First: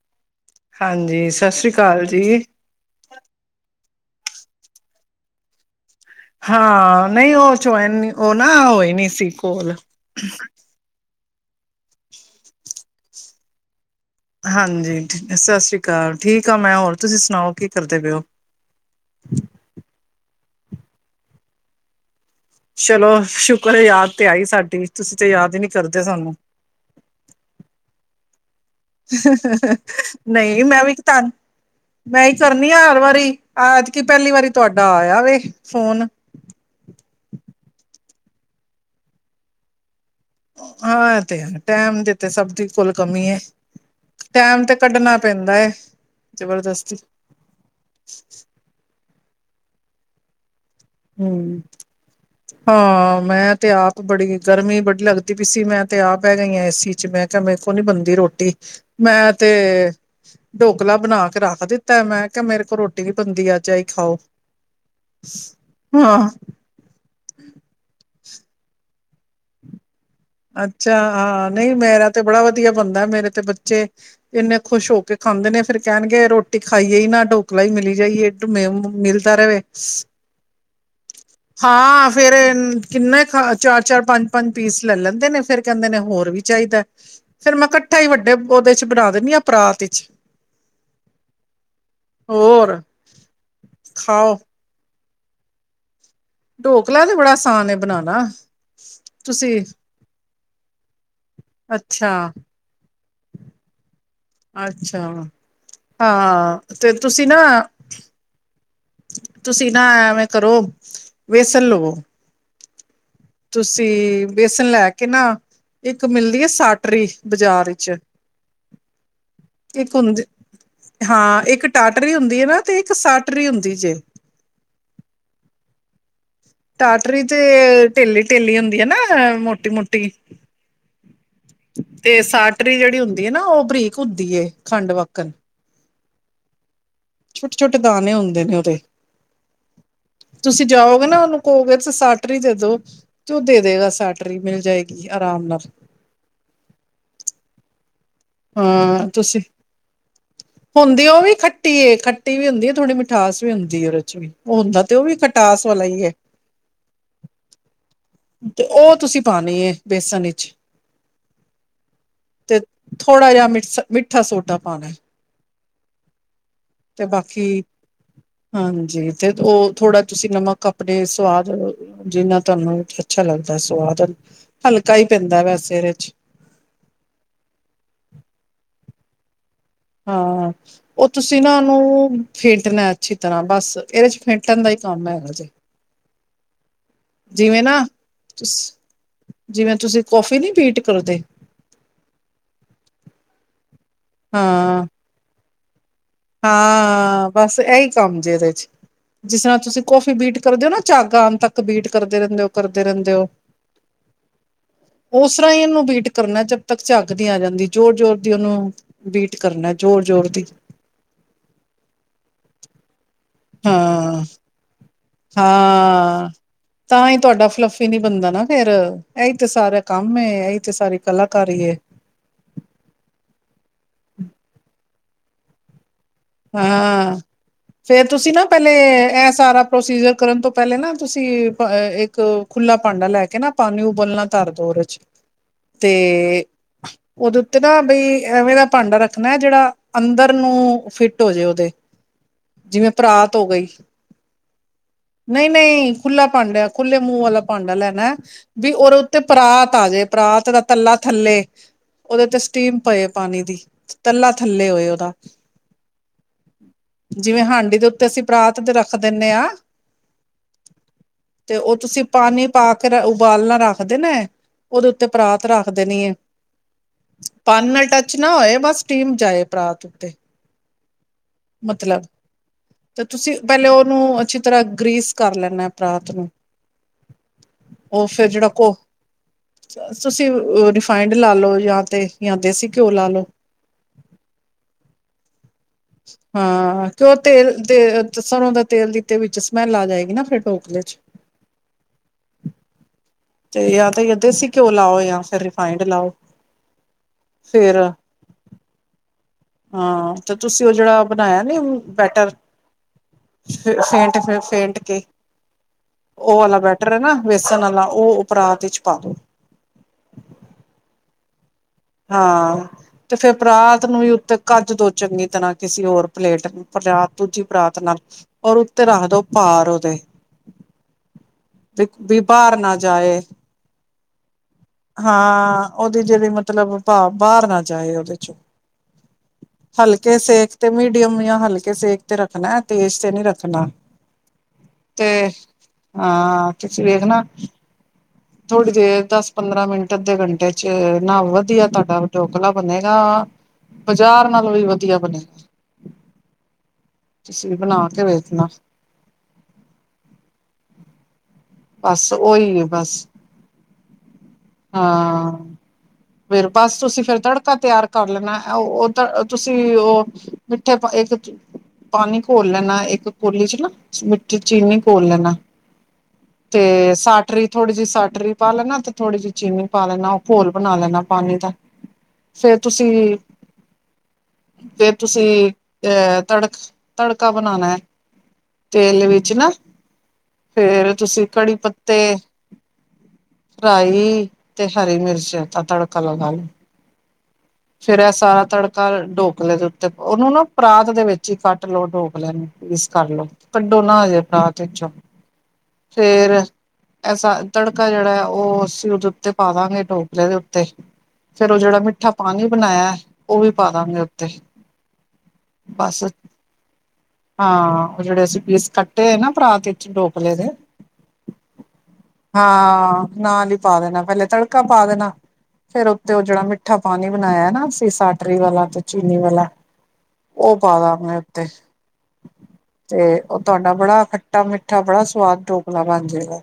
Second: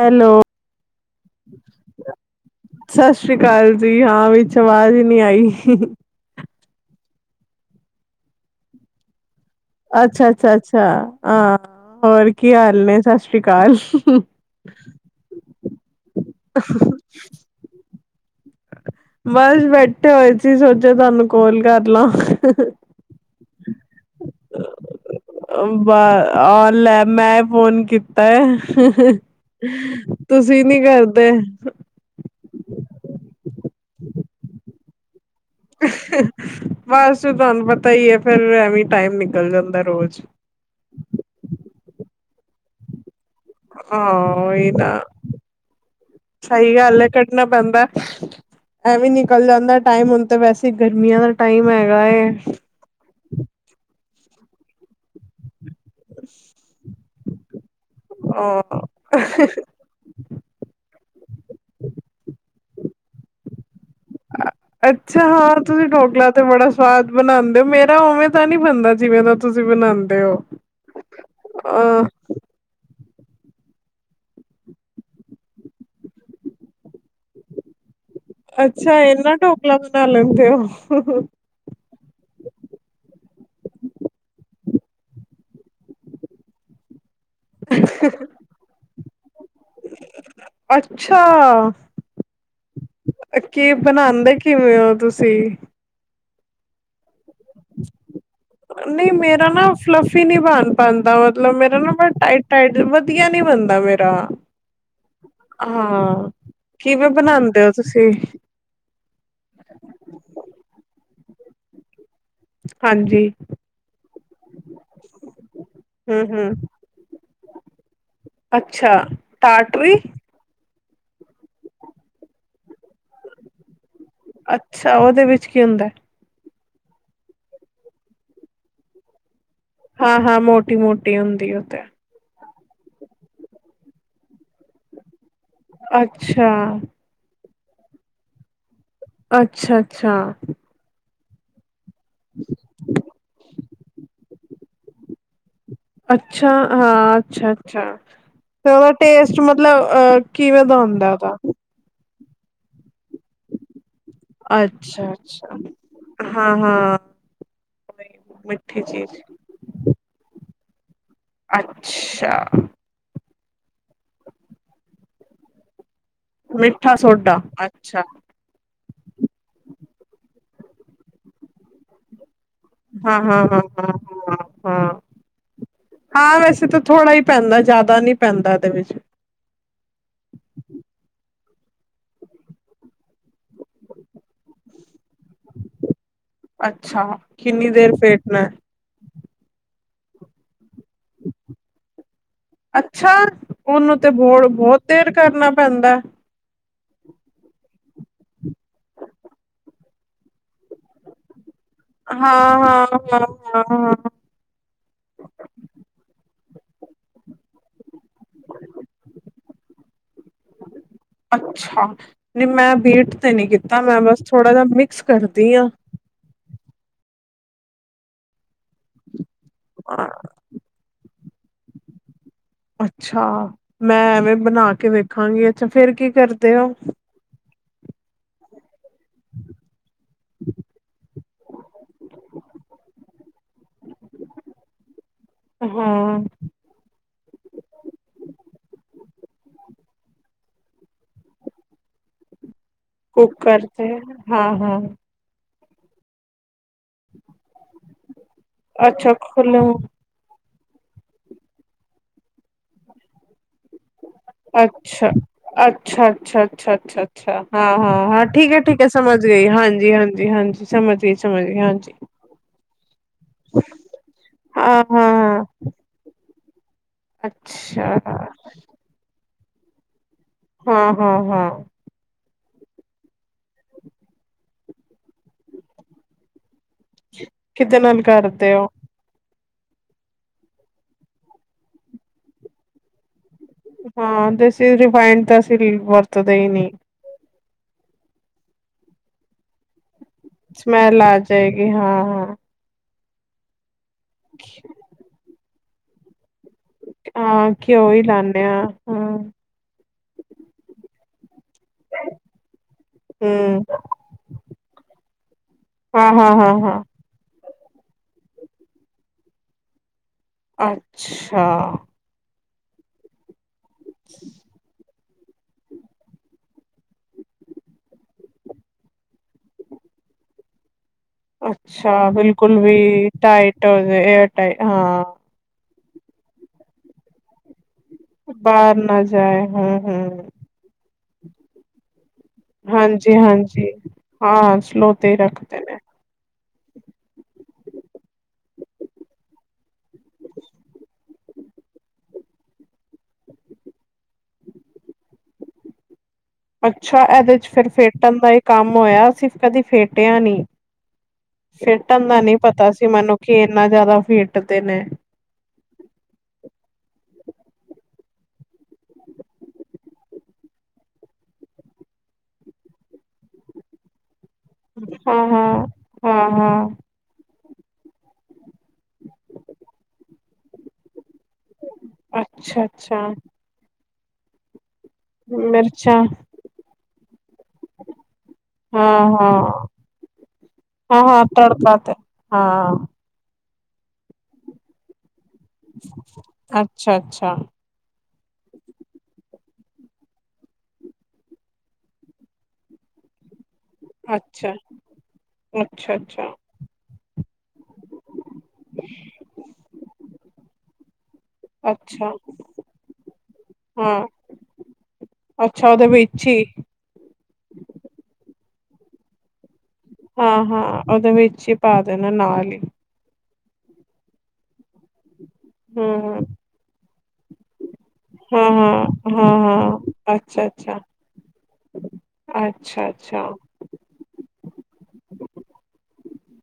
Hello ਹਾਂਜੀ, ਸਤਿ ਸ੍ਰੀ ਅਕਾਲ ਜੀ। ਸਤਿ ਸ੍ਰੀ ਅਕਾਲ ਹਾਂ ਵਿੱਚ ਆਵਾਜ਼ ਹੀ ਨਹੀਂ ਆਈ ਹਾਂ ਨਹੀਂ ਉਹ ਚ ਉਹ ਨਾ ਹੋਏ ਨੀ ਸੀ ਕੋਲ। ਅੱਛਾ ਅੱਛਾ ਅੱਛਾ ਹਾਂ ਹੋਰ ਕੀ ਹਾਲ ਨੇ ਸਤਿ ਸ੍ਰੀ ਅਕਾਲ ਹਾਂਜੀ ਸਤਿ ਸ੍ਰੀ ਅਕਾਲ ਠੀਕ ਆ ਮੈਂ ਹੋਰ ਤੁਸੀਂ ਸੁਣਾਓ ਕੀ ਕਰਦੇ ਪਏ ਹੋ ਬਸ ਬੈਠ ਹੋਏ ਸੀ ਸੋਚਿਆ ਤੁਹਾਨੂੰ ਕੋਲ ਕਰ ਲਾ ਚਲੋ ਸ਼ੁਕਰ ਯਾਦ ਤੇ ਆਈ ਸਾਡੀ ਤੁਸੀਂ ਤੇ ਯਾਦ ਹੀ ਨੀ ਬ ਕਰਦੇ ਸਾਨੂੰ ਆ ਲੈ ਮੈਂ ਫੋਨ ਕੀਤਾ ਹੈ ਤੁਸੀਂ ਨਹੀਂ ਨੀ ਮੈਂ ਵੀ ਇੱਕ ਧਨ ਕਰਦੇ ਮੈਂ ਕਰਨੀ ਆ ਹਰ ਵਾਰੀ ਐਤਕੀ ਪਹਿਲੀ ਵਾਰੀ ਤੁਹਾਡਾ ਆਇਆ ਵੇ ਫੋਨ। ਬਸ ਤੁਹਾਨੂੰ ਪਤਾ ਹੀ ਹੈ ਫੇਰ ਐਵੇਂ ਟਾਈਮ ਨਿਕਲ ਜਾਂਦਾ ਰੋਜ਼ ਟਾਈਮ ਦੇ ਤੇ ਸਬਦੀ ਕੋਲ ਕਮੀ ਏ ਹਾਂ ਓਹੀ ਨਾ ਹੈ। ਸਹੀ ਜ਼ਬਰਦਸਤੀ ਗੱਲ ਹੈ ਕੱਢਣਾ ਪੈਂਦਾ ਐ ਵੀਂ ਨੀ ਕਲ ਜਾਂਦਾ ਟਾਈਮ ਹੁੰ ਤੇ ਵਸ ਤੇ ਗਰਮੀਆਂ ਦਾ ਹੂੰ। ਟਾਈਮ ਹੈਗਾ ਏ ਹਾਂ ਮੈਂ ਤੇ ਆਪ ਬੜੀ ਗਰਮੀ ਬੜੀ ਲੱਗਦੀ ਪਈ ਸੀ ਮੈਂ ਤੇ ਆਪ ਪੈ ਗਈਾ ਏ-ਸੀ ਚ ਬੈ [unintelligible] ਨੀ ਬਣਦੀ ਰੋਟੀ ਹਾਂ ਮੈਂ ਤੇ ਡੋਕਲਾ ਬਣਾ ਕੇ ਰੱਖ ਦਿੱਤਾ ਮੈਂ ਕਿਹਾ ਮੇਰੇ ਕੋਲ ਰੋਟੀ ਵੀ ਬੈਂਦੀ ਆ ਚਾਹੇ ਅੱਛਾ ਹਾਂ ਤੁਸੀਂ ਹਾਂ ਢੋਕਲਾ ਤੇ ਬੜਾ ਸਵਾਦ ਬਣਾਉਂਦੇ ਹੋ ਮੇਰਾ ਉਵੇਂ ਤਾਂ ਨਹੀਂ ਬਣਦਾ ਜਿਵੇਂ ਦਾ ਤੁਸੀਂ ਬਣਾਉਂਦੇ ਹੋ ਅੱਛਾ ਹਾਂ ਨਹੀਂ ਮੇਰਾ ਤੇ ਅਹ ਬੜਾ ਵਧੀਆ ਬੰਦਾ ਮੇਰ ਤੇ ਬੱਚੇ ਇੰਨੇ ਖੁਸ਼ ਹੋ ਕੇ ਖਾਂਦੇ ਨੇ ਫੇਰ ਕਹਿਣਗੇ ਰੋਟੀ ਖਾਈਏ ਹੀ ਨਾ ਢੋਕਲਾ ਹੀ ਮਿਲੀ ਜਾਈਏ ਅੱਛਾ ਮਿਲਦਾ ਇਹਨਾ ਰਹੇ ਢੋਕਲਾ ਬਣਾ ਲੈਂਦੇ ਹੋ ਹਾਂ ਫੇਰ ਕਿੰਨੇ ਖ ਚਾਰ ਚਾਰ ਪੰਜ ਪੰਜ ਪੀਸ ਲੈ ਲੈਂਦੇ ਨੇ ਫੇਰ ਕਹਿੰਦੇ ਨੇ ਹੋਰ ਵੀ ਚਾਹੀਦਾ ਫੇਰ ਮੈਂ ਕੱਠਾ ਹੀ ਵੱਡੇ ਉਹਦੇ ਚ ਬਣਾ [unintelligible] ਅੱਛਾ ਹੋਰ ਕੀ ਬਣਾਉਦੇ ਖਾਓ ਕਿਵੇਂ ਹੋ ਤੁਸੀਂ ਛੇ ਢੋਕਲਾ ਤੇ ਬੜਾ ਆਸਾਨ ਹੈ ਬਣਾਉਣਾ ਨਹੀਂ ਮੇਰਾ ਤੁਸੀਂ ਨਾ ਫਲਫੀ ਨਹੀਂੀ ਬਣ ਪਾਉਂਦਾ ਮਤਬ ਮੇਰਾ ਨਾ ਅੱਛਾ ਬੜ ਟਾਈਟ ਟਾਈਟ ਵਧੀਆ ਨੀ ਬਣਦਾ ਮੇਰਾ ਅੱਛਾ ਹਾਂ ਤੇ ਕਿਵੇਂ ਤੁਸੀਂ ਨਾ ਬਣਾਉਂਦੇ ਹੋ ਤੁਸੀਂ ਤੁਸੀਂ ਨਾ ਐ ਐਵੇਂ ਕਰੋ ਵੇਸਲ ਲਵੋ [inaudible] ਤੁਸੀਂ ਬੇਸਨ ਲੈ ਕੇ ਨਾ ਇੱਕ ਹਮ ਮਿਲਦੀ ਹੈ ਹਮ ਸਾਟਰੀ ਬਾਜ਼ਾਰ ਵਿੱਚ ਅੱਛਾ ਇੱਕ ਟਾਟਰੀ ਹੁੰਦੀ ਹਾਂ ਇੱਕ ਟਾਟਰੀ ਹੁੰਦੀ ਹੈ ਨਾ ਤੇ ਇੱਕ ਸਾਟਰੀ ਹੁੰਦੀ ਜੇ ਅੱਛਾ ਉਹਦੇ ਵਿੱਚ ਕੀ ਹੁੰਦਾ ਟਾਟਰੀ ਤੇ ਢਿੱਲੀ ਢਿੱਲੀ ਹੁੰਦੀ ਹੈ ਨਾੋ ਹਾਂ ਹਾਂ ਮੋਟੀ ਮੋਟੀ ਹੁੰਦੀ ਉਥੇ ਪਟਰੀ ਜਿਹੜੀ ਹੁੰਦੀ ਹੈ ਨਾ ਉਹ ਬਰੀਕ ਹੁੰਦੀ ਏ ਖੰਡ ਵਕਣ ਅੱਛਾ ਛੋਟੇ ਛੋਟੇ ਦਾਣੇ ਹੁੰਦੇ ਨੇ ਉਹਦੇ ਅੱਛਾ ਅੱਛਾ ਹੋ ਗ ਸਾਟਰੀ ਦੇ ਦੋ ਤੇ ਉਹ ਦੇ ਦੇਗਾ ਸਾਟਰੀ ਮਿਲ ਜਾਏਗੀ ਆਰਾਮ ਨਾਲ ਅੱਛਾ ਹਾਂ ਅੱਛਾ ਅੱਛਾ ਤੇ ਉਹਦਾ ਹਾਂ ਟੇਸਟ ਤੁਸੀਂ ਮਤਲਬ ਕਿਵੇਂ ਦਾ ਹੁੰਦੀ ਉਹ ਹੁੰਦਾਓਦਾ ਵੀ ਹੁੰਦੀ ਥੋੜੀ ਮੀਠੀ ਵੀ ਹੁੰਦੀ ਖਟਾਸ ਵੀ ਹੁੰਦੀ ਹੈ ਉਹਦੇ ਚ ਵੀ ਉਹ ਹੁੰਦਾ ਤੇ ਉਹ ਅੱਛਾ ਵੀ ਅੱਛਾ ਖਟਾਸ ਵਾਲਾ ਹੀ ਹੈ ਹਾਂ ਹਾਂ ਵਹੀ, ਤੇ ਮਿੱਠੀ ਉਹ ਚੀਜ਼ ਤੁਸੀਂ ਪਾਉਣੀ ਹੈ ਬੇਸਨ ਵਿੱਚ ਅੱਛਾ ਥੋੜ੍ਹਾ ਜਿਹਾ ਮਿੱਠਾ ਸੋਡਾ ਪਾਉਣਾ ਮਿੱਠਾ ਤੇ ਸੋਡਾ ਬਾਕੀ ਅੱਛਾ ਹਾਂਜੀ ਤੇ ਉਹ ਥੋੜਾ ਤੁਸੀਂ ਨਮਕ ਕੱਪੜੇ ਸਵਾਦ ਜਿੰਨਾ ਤੁਹਾਨੂੰ ਹਾਂ ਅੱਛਾ ਹਾਂ ਲੱਗਦਾ ਹਾਂ ਹਾਂ ਸਵਾਦ ਹਾਂ ਹਾਂ ਹਲਕਾ ਪੈਂਦਾ ਵੈਸੇ ਇਹਦੇ ਚ ਹਾਂ ਵੈਸੇ ਤਾਂ ਥੋੜ੍ਹਾ ਹੀ ਪੈਂਦਾ ਜ਼ਿਆਦਾ ਨੀ ਪੈਂਦਾ ਇਹਦੇ ਵਿੱਚ ਹਾਂ ਉਹ ਤੁਸੀਂ ਨਾ ਉਹਨੂੰ ਫੇਟਣਾ ਅੱਛੀ ਤਰ੍ਹਾਂ ਬਸ ਇਹਦੇ ਚ ਫੇਟਣ ਦਾ ਹੀ ਕੰਮ ਹੈਗਾ ਜੇ ਅੱਛਾ ਜਿਵੇਂ ਕਿੰਨੀ ਨਾ ਦੇਰ ਫੇਟਣਾ ਤੁਸ ਜਿਵੇਂ ਤੁਸੀਂ ਕੋੌਫੀ ਨੀ ਪੀਟ ਅੱਛਾ, ਉਹਨੂੰ ਤੇ ਬੌੜ ਬਹੁਤ ਹਾਂ ਦੇਰ ਕਰਨਾ ਪੈਂਦੈ। ਹਾਂ ਬਸ ਇਹੀ ਕੰਮ ਜੇ ਇਹਦੇ ਚ ਜਿਸ ਤਰ੍ਹਾਂ ਤੁਸੀਂ ਕੋੌਫੀ ਬੀਟ ਕਰਦੇਓ ਨਾ ਝਾਗ ਆਣ ਤੱਕ ਬੀਟ ਕਰਦੇ ਰਹਿੰਦੇ ਹੋ ਕਰਦੇ ਰਹਿੰਦੇ ਹੋ ਹਾਂ-ਹਾਂ-ਹਾਂ-ਹਾਂ-ਹਾਂ ਉਸ ਤਰ੍ਹਾਂ ਹੀ ਇਹਨੂੰ ਬੀਟ ਕਰਨਾ ਜ ਤੱਕ ਝਾਗਦੀ ਨੀ ਆ ਜਾਂਦੀ, ਜੋ਼ਰ-ਜ਼ੋਰ ਦੀ ਉਹਨੂੰ ਬੀਟ ਕਰਨਾ ਜ਼ੋਰ- ਜ਼ੋਰ ਦੀ। ਅੱਛਾ ਨਹੀਂ ਮੈਂ ਬੀਟ ਤੇ ਨੀ ਕੀਤਾ ਮੈਂ ਬਸ ਹਾਂ ਥੋੜਾ ਜਿਹਾ ਮਿਕਸ ਕਰਦੀ ਆ ਹਾਂ। ਤਾਂ ਇਹ ਤੁਹਾਡਾ ਫਲੱਫੀ ਨੀ ਬਣਦਾ ਨਾ ਫੇਰ ਇਹੀ ਤੇ ਸਾਰਾ ਕੰਮ ਇਹੀ ਤੇ ਸਾਰੀ ਕਲਾਕਾਰੀ ਏ। ਅੱਛਾ ਮੈਂ ਐਵੇਂ ਬਣਾ ਕੇ ਵੇ ਰਖਾਂਗੇ ਅੱਛਾ ਫਰ ਕੀ ਕਰਦੇ ਹੋ। ਹਾਂ ਫੇਰ ਤੁਸੀਂ ਨਾ ਪ ਇਹ ਸਾਰਾ ਪ੍ਰੋਸੀਜਰ ਕਰਨ ਤੋਂ ਪਹਿਲੇ ਨਾ ਤੁਸੀਂ ਇੱਕ ਖੁੱਲਲਾ ਭਾਂਡਾ ਲੈ ਕੇ ਨਾ ਪਾਣੀ ਉਬਲਣਾ ਤਰ ਦੋ ਚ ਹਾਂ ਤੇ ਉਹਦੇ ਉੱਤੇ ਨਾ ਬਈ ਐਵੇਂ ਦਾ ਭਾਂਡਾ ਰੱਖ ਮੈਂ ਜਿਹੜਾ ਅੰਦਰ ਨੂੰ ਫਿਟ ਹੋ ਜੇ ਉਹਦੇ। ਜਿਵੇਂ ਪਰਾਤ ਹੋ ਕੁੱਕਰ ਗਈ ਤੇ ਹਾਂ ਹਾਂ ਨਹੀਂ ਨਹੀਂ ਖੁੱਲ੍ਹਲਾ ਭਾਂਡਿਆ ਖੁੱਲੇ ਮੂੰਹ ਵਾਲਾ ਭਾਂਡਾ ਲੈਣਾ। ਵੀ ਉਹਦੇ ਅੱਛਾ ਉੱਤੇ ਖੁੱਲੂ ਪਰਾਤ ਆ ਜਾੇ ਪਰਾਤ ਦਾ ਤੱਲਾ ਥੱਲੇ ਉਹਦੇ ਤੇ ਸਟੀਮ ਪਏ ਪਾਣੀ ਦੀ। ਤੱਲਾ ਥੱਲੇ ਹੋਏ ਅੱਛਾ ਉਹਦਾ ਅੱਛਾ ਅੱਛਾ, ਅੱਛਾ, ਅੱਛਾ, ਅੱਛਾ ਜਿਵੇਂ ਹਾਂ, ਹਾਂਡੀ ਦੇ ਉੱਤੇ ਹਾਂ, ਅਸੀਂ ਹਾਂ ਠੀਕ ਪਰਾਤ ਹੈ, ਤੇ ਠੀਕ ਹੈ ਰੱਖ ਸਮਝ ਦਿੰਦੇ ਹਾਂ ਗਈ। ਹਾਂਜੀ, ਹਾਂਜੀ, ਹਾਂਜੀ ਸਮਝ ਗਈ, ਸਮਝ ਤੇ ਗਈ ਉਹ ਹਾਂਜੀ ਤੁਸੀਂ ਪਾਣੀ ਪਾ ਕੇ ਉਬਾਲਣਾ ਹਾਂ ਰੱਖਦੇ ਨੇ ਹਾਂ, ਉਹਦੇ ਉੱਤੇ ਪਰਾਤ ਰੱਖ ਹਾਂ। ਦੇਣੀ ਹੈ ਪਾਣੀ ਨਾਲ ਟੱਚ ਨਾ ਹੋਏ ਬਸ ਸਟੀਮ ਜਾਏ। ਪਰਾਤ ਉੱਤੇ ਹਾਂ। ਹਾਂ, ਹਾਂ ਮਤਲਬ ਤੇ ਤੁਸੀਂ ਪਹਿਲੇ ਉਹਨੂੰ ਅੱਛੀ ਤਰ੍ਹਾਂ ਗ੍ਰੀਸ ਕਰ ਲੈਣਾ ਪਰਾਤ ਨੂੰ ਕਿਦੇ ਨਾਲ ਉਹ ਫੇਰ ਜਿਹੜਾ ਕਰਦੇ ਹੋ? ਕੋ ਤੁਸੀਂ ਰਿਫਾਇੰਡ ਲਾ ਲਓ ਜਾਂ ਤੇ ਜਾਂ ਦੇਸੀ ਘਿਓ ਲਾ ਲਓ। ਹਾਂ ਦੇਸੀ ਰਿਫਾਈਡ ਦਾ- ਚ ਬਰਤਦੇ ਨਹੀ- ਹਾਂ ਕਿਉਂ ਤੇਲ ਤੇ ਸਰੋਂ ਦਾ ਤੇਲ ਦਿੱਤੇ ਵਿੱਚੋ ਸਮੈਲ ਆ ਜਾਏਗੀ। ਨਾ ਫਿਰ ਢੋਕਲੇ ਚ। ਸਮੈਲ ਆ ਜਾਏਗੀ ਹਾਂ ਹਾਂ। ਤੇ ਯਾ- ਦੇਸੀ ਘਿਓ ਲਾਓ ਯਾ ਫਿਰ- ਫਾਇੰਡ ਲਾਓ ਹਾਂ ਫਿਰ ਘਿਓ ਹੀ ਲਾਂਦੇ ਆ ਹੂੰ। ਹਾਂ ਤੇ ਤੁਸੀਂ ਉਹ ਜਿਹੜਾ ਬਣਾਇਆ। ਨਹੀਂ ਬੈਟਰ ਹਮ ਫ ਫੇਟ ਫ ਫੇਟ ਕੇ ਹਾਂ ਹੂੰ ਹੂੰ ਹਾ ਸਨਾਲਾ ਉਹ ਪਰਾਤ ਵਿੱਚ ਪਾ ਦੋ- ਅੱਛਾ। ਹਾਂ ਤੇ ਫਿਰ ਰਾਤ ਨੂੰ ਹੀ ਉੱਤੇ ਕੱਜ ਦੋ- ਚੰਗੀ ਤਰ੍ਹਾਂ ਕਿਸੇ ਹੋਰ ਪਲੇਟਤ ਦੂਜੀ ਪਰਾਤ ਨਾਲ ਔਰ ਉੱਤੇ ਰੱਖਦੋ ਭਾਰ ਉਹਦੇ- ਅੱਛਾ ਵੀ ਬਾਹਰ ਬਿਲਕੁਲ ਵੀ ਨਾ ਜਾਏ ਟਾਈਟ ਏਅਰ ਟਾਈ ਹਾਂ। ਹਾਂ ਉਹਦੀ ਜਿਹੜੀ ਮਬ- ਮਤਲਬ ਭ ਬਾਹਰ ਨਾ ਜਾਏ ਉਹਦੇ ਚੋਂ ਬਾਹਰ ਨਾ ਜਾਏ ਹੂੰ-ਹੂੰ। ਆਂ ਹਲਕੇ ਸੇਕ- ਤੇ ਰੱਖਣਾ ਤੇਜ਼ ਤੇ ਨਹੀਂ ਰੱਖਣਾ ਹਾਂਜੀ-ਹਾਂਜੀ ਹਾਂ ਸਲੋ ਤੇ ਹੀ ਰੱਖਦੇ ਨੇ- ਤੁਸੀ ਵੇਖਣਾ- ਥੋੜ੍ਹੀ ਦੇਰ ਦਸ ਪੰਦਰਾਂ ਮਿੰਟ ਅੱਧੇ ਘੰਟੇ ਚ ਨਾ ਵਧ- ਵਧੀਆ ਤੁਹਾਡਾ ਢੋਕਲਾ ਬਣੇਗਾ ਬਾਜ਼ਾਰ ਨਾਲੋਂ ਵੀ ਵਧੀਆ ਬਣੇਗਾ। ਅੱਛਾ ਇਹਦੇ ਚ ਤੁਸੀਂ ਫਿਰ ਬਣਾ ਕੇ ਫੇਟਣ ਦਾ ਇਹ ਵੇਖਣਾ ਕੰਮ ਹੋਇਆ ਸਿਰ ਕਦੇ ਫੇਟਿਆ ਨਹੀਂ। ਫਿੱਟਣ ਬਸ ਦਾ ਨੀ ਉਹੀ ਹੈ ਪਤਾ ਸੀ ਬਸ ਮੈਨੂੰ ਕੀ ਇੰਨਾ ਜ਼ਿਆਦਾ ਫੇਂਟ- ਹਾਂ। ਫਿਰ ਬਸ ਤੁਸੀਂ ਫਿਰ ਤੜਕਾ ਤਿਆਰ ਕਰ ਲੈਣਾ ਉਹ ਤੁਸੀਂ ਉਹ ਮਿੱਠੇ ਇੱਕ ਪਾਣੀ ਘੋਲ ਲੈਣਾ ਇੱਕ ਕੋਲੀ ਚ ਨਾ ਚੀਨੀ ਕੋਲ ਹਾਂ ਲੈਣਾ ਹਾਂ ਹਾਂ ਤੇ ਹਾਂ ਸਾਟਰੀ ਥੋੜੀ ਜਿਹੀ ਸਾਟਰੀ ਪਾ ਲੈਣਾ ਤੇ ਥੋੜ੍ਹੀ ਜਹੀ ਚੀਨੀ ਪਾ ਲੈਣਾ ਉਹ ਘੋਲ ਬਣਾ ਲੈਣਾ ਪਾਣੀ ਦਾ ਫੇਰ ਅੱਛਾ ਤੁਸੀਂ ਅੱਛਾ ਫਿਰ ਤੁਸੀਂ ਮਿਰਚਾਂ ਅਹ ਤੜਕ ਤੜਕਾ ਬਣਾਉਣਾ ਹੈ ਹਾਂ ਤੇਲ ਹਾਂ ਵਿੱਚ ਨਾ ਫੇਰ ਹਾਂ ਹਾਂ ਤੁਸੀਂ ਕੜੀ ਤੜਕਾ ਤੇ ਪੱਤੇ ਹਾਂ ਫਰਾਈ ਤੇ ਹਰੀ ਮਿਰਚ ਤੜਕਾ ਲਗਾ ਲੋ ਅੱਛਾ ਅੱਛਾ। ਤਾਂ ਫੇਰ ਇਹ ਸਾਰਾ ਤੜਕਾ ਢੋਕਲੇ ਦੇ ਉੱਤੇ ਉਹਨੂੰ ਨਾ ਪਰਾਤ ਦੇ ਵਿੱਚ ਹੀ ਕੱਟ ਲਓ ਢੋਕਲੇ ਨੂੰ ਪੀਸ ਕਰ ਲਓ। ਕੱਢੋ ਨਾ ਹਜੇ ਅੱਛਾ ਬਰਾਤ ਵਿੱਚੋਂ ਅੱਛਾ ਅੱਛਾ ਫੇਰ ਐਸਾ ਤੜਕਾ ਜਿਹੜਾ ਹੈ ਉਹ ਅਸੀਂ ਉਹਦੇ ਉੱਤੇ ਪਾਵਾਗੇ ਡੋਕਲੇ ਦੇ ਉੱਤੇ ਫੇਰ ਉਹ ਜਿਹੜਾ ਅੱਛਾ ਮਿੱਠਾ ਹਾਂਜੀ ਬਣਾਇਆ ਉਹ ਵੀ ਪਾ ਦਾਂਗੇ ਹਾਂ ਉੱਤੇ ਅੱਛਾ ਉਹਦੇ ਬਸ ਵਿੱਚ ਹੀ ਹਾਂ ਉਹ ਜਿਹੜੇ ਅਸੀਂ ਪੀਸ ਕੱਟੇ ਹੋਏ ਨਾ ਪਰਾਤ ਡੋਕਲੇ ਹਾਂ ਦੇ ਹਾਂ ਉਹਦੇ ਵਿੱਚ ਹੀ ਪਾ ਦੇਣਾ ਨਾਲ ਹੀ ਹਾਂ ਨਾਲ ਹੀ ਪਾ ਦੇਣਾ ਪਹਿਲੇ ਤੜਕਾ ਪਾ ਦੇਣਾ ਫੇਰ ਉੱਤੇ ਹਮ ਉਹ ਹਮ, ਜਿਹੜਾ ਮਿੱਠਾ ਪਾਣੀ ਬਣਾਇਆ ਨਾ ਤੇ ਸਾਟਰੀ ਹਾਂ ਵਾਲਾ ਤੇ ਹਾਂ ਚੀਨੀ ਹਾਂ ਵਾਲਾ ਹਾਂ ਅੱਛਾ ਉਹ ਅੱਛਾ ਪਾਦਾ ਗੈ ਉੱਤੇ। ਅੱਛਾ ਤੇ ਅੱਛਾ ਉਹ ਤੁਹਾਡਾ ਬੜਾ ਖੱਟਾ ਮਿੱਠਾ ਬੜਾ ਸਵਾਦ ਡੋਕਲਾ ਬਣ ਜੇਗਾ।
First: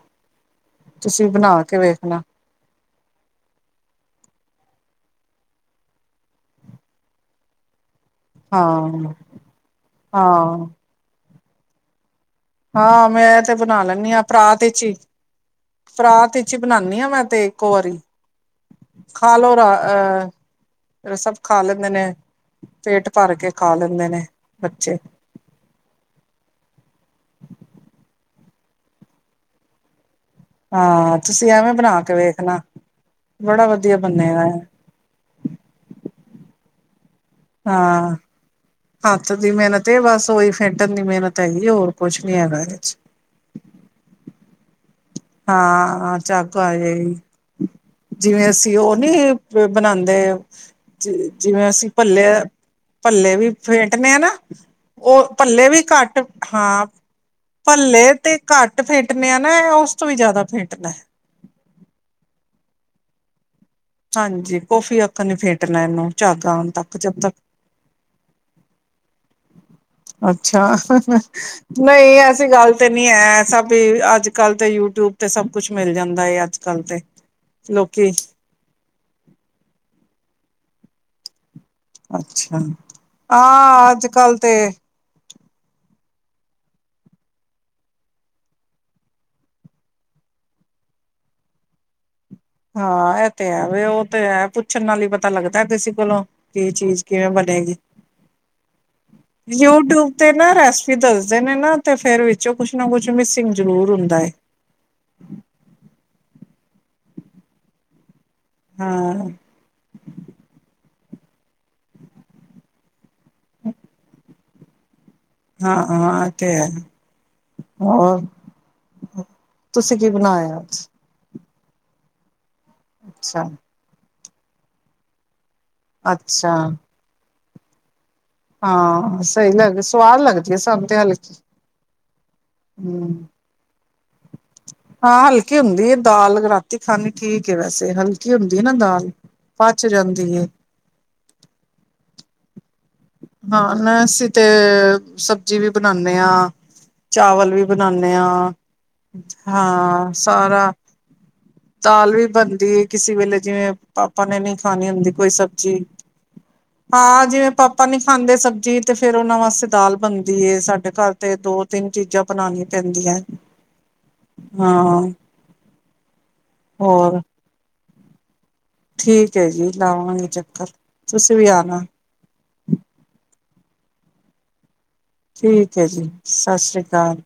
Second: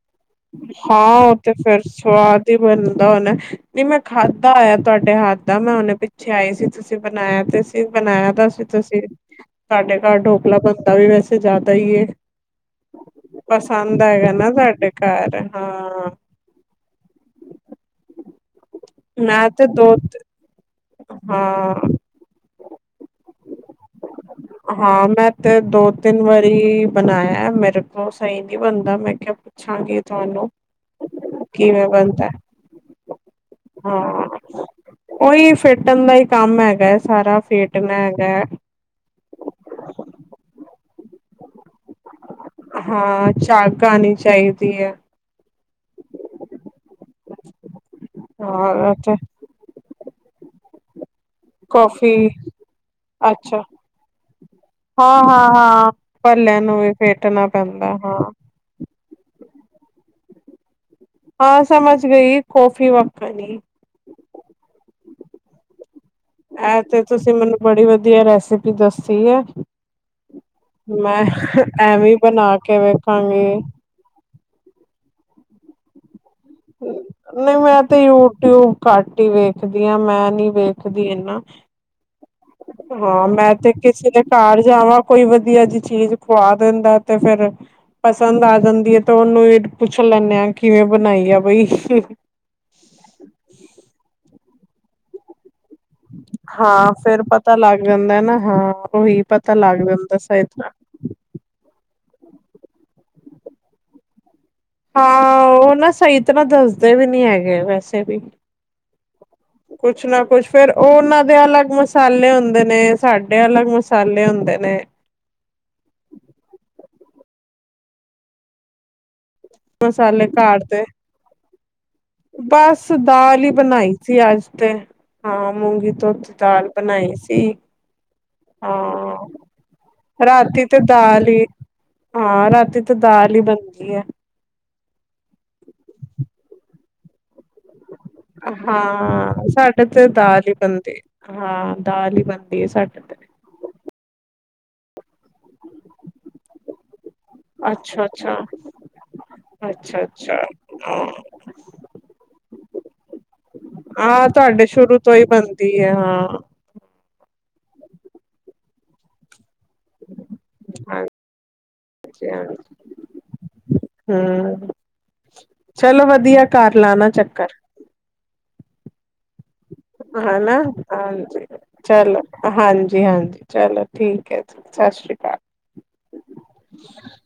ਹਾਂ ਉਹ ਤੇ ਫੇਰ ਸਵਾਦ ਹੀ ਬਣਦਾ ਹੋਨਾ ਨਹੀਂ ਮੈਂ ਖਾਧਾ ਹੋਇਆ। ਤੁਹਾਡੇ ਹੱਥ ਦਾ ਮੈਂ ਹੁਨੇ ਪਿੱਛੇ ਆਈ ਸੀ ਤੁਸੀਂ ਬਣਾਇਆ ਤੇ ਸੀ ਬਣਾਇਆ ਤਾਂ ਸੀ ਤੁਸੀਂ ਹਾਂ। ਸਾਡੇ ਘਰ ਡੋਕਲਾ ਹਾਂ, ਬੰਨਦਾ ਵੀ ਵੈਸੇ ਜਿਆਦਾ ਹੀ ਹੈ। ਹਾਂ ਮੈਂ ਤੇ ਬਣਾ ਲੈਂਦੀ ਹਾਂ ਨਾ ਪਰਾਤ ਚ ਸਾਡੇ ਹੀ ਘਰ ਹਾਂ ਪਰਾਤ ਵਿੱਚ ਈ ਬਣਾਨੀ ਆ ਮੈਂ ਤੇ ਇੱਕੋ ਵਾਰੀ ਮੈਂ ਤੇ ਦੋ ਤੇ ਫੇਰ ਸਭ ਖਾ ਲੈਂਦੇ ਨੇ। ਪੇਟ ਭਰ ਕੇ ਖਾ ਲੈਣ ਹਾਂ ਮੈਂ ਤੇ ਦੋ ਤਿੰਨ ਵਾਰੀ ਬਣਾਇਆ ਮੇਰੇ ਕੋਲ ਸਹੀ ਨੀ ਬਣਦਾ ਮੈਂ ਕਿਹਾ ਪੁੱਛਾਂਗੀ ਤੁਹਾਨੂੰ ਹਾਂ ਤੁਸੀਂ ਐਵੇਂ ਕਿਵੇਂ ਬਣਾ ਕੇ ਬਣਦਾ ਵੇਖਣਾ ਬੜਾ ਵਧੀਆ ਬੰਨੇਗਾ ਉਹੀ ਫੇਟਣ ਦਾ ਈ ਕੰਮ ਹੈਗਾ ਹੈ ਸਾਰਾ ਫੇਟਨਾ ਹਾਂ। ਹੈਗਾ ਹੱਥ ਦੀ ਮਿਹਨਤ ਏ ਬਸ ਉਹੀ ਫੇਟਣ ਦੀ ਮਿਹਨਤ ਹੈਗੀ ਹੋਰ ਕੁਛ ਨੀ ਹੈਗਾ ਇਹਦੇ ਚ ਹਾਂ ਚਾਕ ਆਣੀ ਚਾਹੀਦੀ ਹੈ ਹਾਂ ਚੱਕ ਤੋਂ ਆ ਜਾਏਗੀ ਜਿਵੇਂ ਅਸੀਂ ਓ ਹਾਂ ਨੀ ਤੇ ਬਣਾ ਤੇ ਜਿਵੇਂ ਅਸੀਂ ਕੌਫੀ ਭੱਲੇ-ਭੱਲੇ ਵੀ ਅੱਛਾ ਫੇਟਣੇ ਆ ਨਾ ਓ ਹਾਂ ਹਾਂ ਭੱਲੇ ਵੀ ਹਾਂ ਘੱਟ ਭੱਲਿਆਂ ਨੂੰ ਹਾਂ ਵੀ ਫੇਟਣਾ ਪੈਂਦਾ ਭੱਲੇ ਹਾਂ ਤੇ ਘੱਟ ਫੇ ਤੇ ਮੈਂ ਨਾ ਏ ਓਸ ਤੋਂ ਵੀ ਜਾਦਾ ਫੇਟਣਾ ਹਾਂ ਸਮਝ ਗਈ ਕੌਫੀ ਵੱਖਣੀ ਹਾਂਜੀ ਕੌਫੀ ਉੱਥੋ ਨੀ ਫੇਟਣਾ ਏਨੂੰ ਐ ਤੇ ਤੁਸੀਂ ਮੈਨੂੰ ਬੜੀ ਵਧੀਆ ਰੈਸਪੀ ਦਸੀ ਐ ਅੱਛਾ ਮੈਂ ਐਵੇਂ ਨਹੀਂ ਐਸੀ ਬਣਾ ਗੱਲ ਕੇ ਤੇ ਨਹੀਂ ਹੈ ਵੇਖਾਂਗੀ। ਸਭ ਵੀ ਅੱਜ ਕੱਲ ਤੇ ਯੂਟਿਊਬ ਤੇ ਸਭ ਕੁੱਛ ਮਿਲ ਜਾਂਦਾ ਆ ਨਈ ਮੈਂ ਤੇ ਯੂਟਿਊਬ ਘੱਟ ਈ ਵੇਖਦੀ ਆ ਮੈਂ ਨੀ ਵੇਖਦੀ ਏਨਾ ਅੱਛਾ ਹਾਂ ਮੈਂ ਤੇ ਅੱਜ ਕਿਸੇ ਦੇ ਕੱਲ ਘਰ ਤੇ ਜਾਵਾਂ ਕੋਈ ਵ ਦੀ ਅੱਜ ਚੀਜ਼ ਖੁਆ ਦਿੰਦਾ ਤੇ ਫੇਰ ਪਸੰਦ ਆ ਜਾਂਦੀ ਏ ਤੇ ਓਨੂੰ ਈ ਪੁੱਛ ਲੈਂਨੇ ਆ ਕਿਵੇਂ ਬਣਾਈ ਆ। ਬਈ। ਹਾਂ ਐ ਤੇ ਹੈ ਵੀ ਓ ਤੇ ਹੈ ਪੁੱ ਛਣ ਨਾਲ ਈ ਪਤਾ ਲੱਗਦਾ। ਪਤਾ ਤੁਸੀਂ ਕੋਲੋਂ ਕੀ ਹਾਂ ਚੀਜ਼ ਫੇਰ ਕਿਵੇਂ ਪਤਾ ਬਣੇਗੀ ਲੱਗ ਜਾਂਦਾ ਨਾ ਹਾਂ ਉਹੀ ਪਤਾ ਲੱਗ ਯੂਟਿਊਬ ਜਾਂਦਾ ਤੇ ਨਾ ਸਹੀ ਰੈਸਪੀ ਦੱਸਦੇ ਨੇ ਨਾ। ਤੇ ਫੇਰ ਵਿੱਚੋ ਕੁੱਛ ਨਾ ਕੁੱਛ ਮਿਸਿੰਗ ਜ਼ਰੂਰ ਹੁੰਦਾ ਏ ਹਾਂ ਓ ਨਾ ਸਈ ਤਰ੍ਹਾਂ ਦੱਸਦੇ ਵੀ ਨੀ ਹੈਗੇ ਵੈਸੇ ਵੀ ਹਾਂ, ਕੁੱਛ ਨਾ ਕੁੱਛ ਫੇਰ ਓਰ ਓਨਾਂ ਦੇ ਅਲੱਗ ਮਸਾਲੇ ਹੁੰਦੇ ਨੇ ਸਾਡੇ ਅਲੱਗ ਮਸਾਲੇ ਹੁੰਦੇ ਨੇ। ਹਾਂ-ਹਾਂ ਏ ਤੇ ਹੈ ਹੋਰ ਤੁਸੀਂ ਕੀ ਮਸਾਲੇ ਬਣਾਇਆ ਅੱਜ? ਘਾੜਤੇ ਬਸ ਦਾਲ ਈ ਅੱਛਾ, ਬਣਾਈ ਸੀ ਅੱਜ ਤੇ ਹਾਂ। ਮੂੰਗੀ ਧੁੱਤ ਅੱਛਾ ਦਾਲ ਬਣਾਈ ਸੀ। ਹਾਂ ਸਹੀ ਲੱਗ ਸਵਾਦ ਹਾਂ ਲੱਗਦੀ ਹੈ ਰਾਤੀ ਤੇ ਸਾਨੂੰ ਦਾਲ ਹਲਕੀ ਈ ਹਾਂ ਰਾਤੀ ਤੇ ਹੂੰ। ਦਾਲ ਈ ਬਣਦੀ ਐ। ਹਾਂ ਹਲਕੀ ਹੁੰਦੀ ਐ ਦਾਲ ਰਾਤੀ ਖਾਣੀ ਠੀਕ ਐ ਵੈਸੇ ਹਲਕੀ ਹੁੰਦੀ ਹੈ ਨਾ ਦਾਲ। ਹਾਂ ਸਾਡੇ ਪਚ ਤੇ ਜਾਂਦੀ ਦਾਲ ਏ ਈ ਬਣਦੀ ਹਾਂ ਦਾਲ ਈ ਬਣਦੀ ਦੀ ਐ ਸ ਹਾਂ ਮੈਂ ਅਸੀਂ ਤੇ ਸਬਜ਼ੀ ਵੀ ਬਣਾਨੇ ਆ ਚਾਵਲ ਵੀ ਅੱਛਾ ਬਣਾਨੇ ਆ ਅੱਛਾ ਅੱਛਾ ਹਾਂ ਅੱਛਾ ਸਾਰਾ ਹਾਂ ਦਾਲ ਵੀ ਬਣਦੀ ਹੈ ਕਿਸੇ ਵੇਲੇ ਜਿਵੇਂ ਪਾਪਾ ਹਾਂ ਨੇ ਨਹੀਂ ਤੁਹਾਡੇ ਖਾਣੀ ਸ਼ੁਰੂ ਹੁੰਦੀ ਤੋਂ ਹੀ ਕੋਈ ਸਬਜ਼ੀ ਬਣਦੀ ਹੈ ਹਾਂ ਹਾਂ ਜਿਵੇਂ ਪਾਪਾ ਆਪਾਂ ਨੀ ਖਾਂਦੇ ਸਬਜ਼ੀ ਤੇ ਫੇਰ ਉਹਨਾਂ ਵਾਸਤੇ ਦਾਲ ਬਣਦੀ ਸਾਡੇ ਘਰ ਤੇ ਦੋ ਤਿੰਨ ਚੀਜ਼ਾਂ ਹਾਂਜੀ ਹਾਂਜੀ ਬਣਾਾਨੀਆਂ ਪੈਂਦੀਆਂ ਹਮ ਹਾਂ ਚਲੋ ਵਧੀਆ ਘਰ ਲਾਣਾ ਹੋਰ ਚੱਕਰ ਠੀਕ ਐ ਜੀ ਲਾਵਾਂਗੇ ਹਨਾ ਚੱਕਰ ਤੁਸੀਂ ਹਾਂਜੀ ਵੀ ਆਣਾ ਚਲੋ ਹਾਂਜੀ ਹਾਂਜੀ ਚਲੋ ਠੀਕ ਹੈ ਸਤਿ ਸ਼੍ਰੀ ਅਕਾਲ ਠੀਕ ਹੈ ਜੀ ਸਤਿ ਸ੍ਰੀ ਅਕਾਲ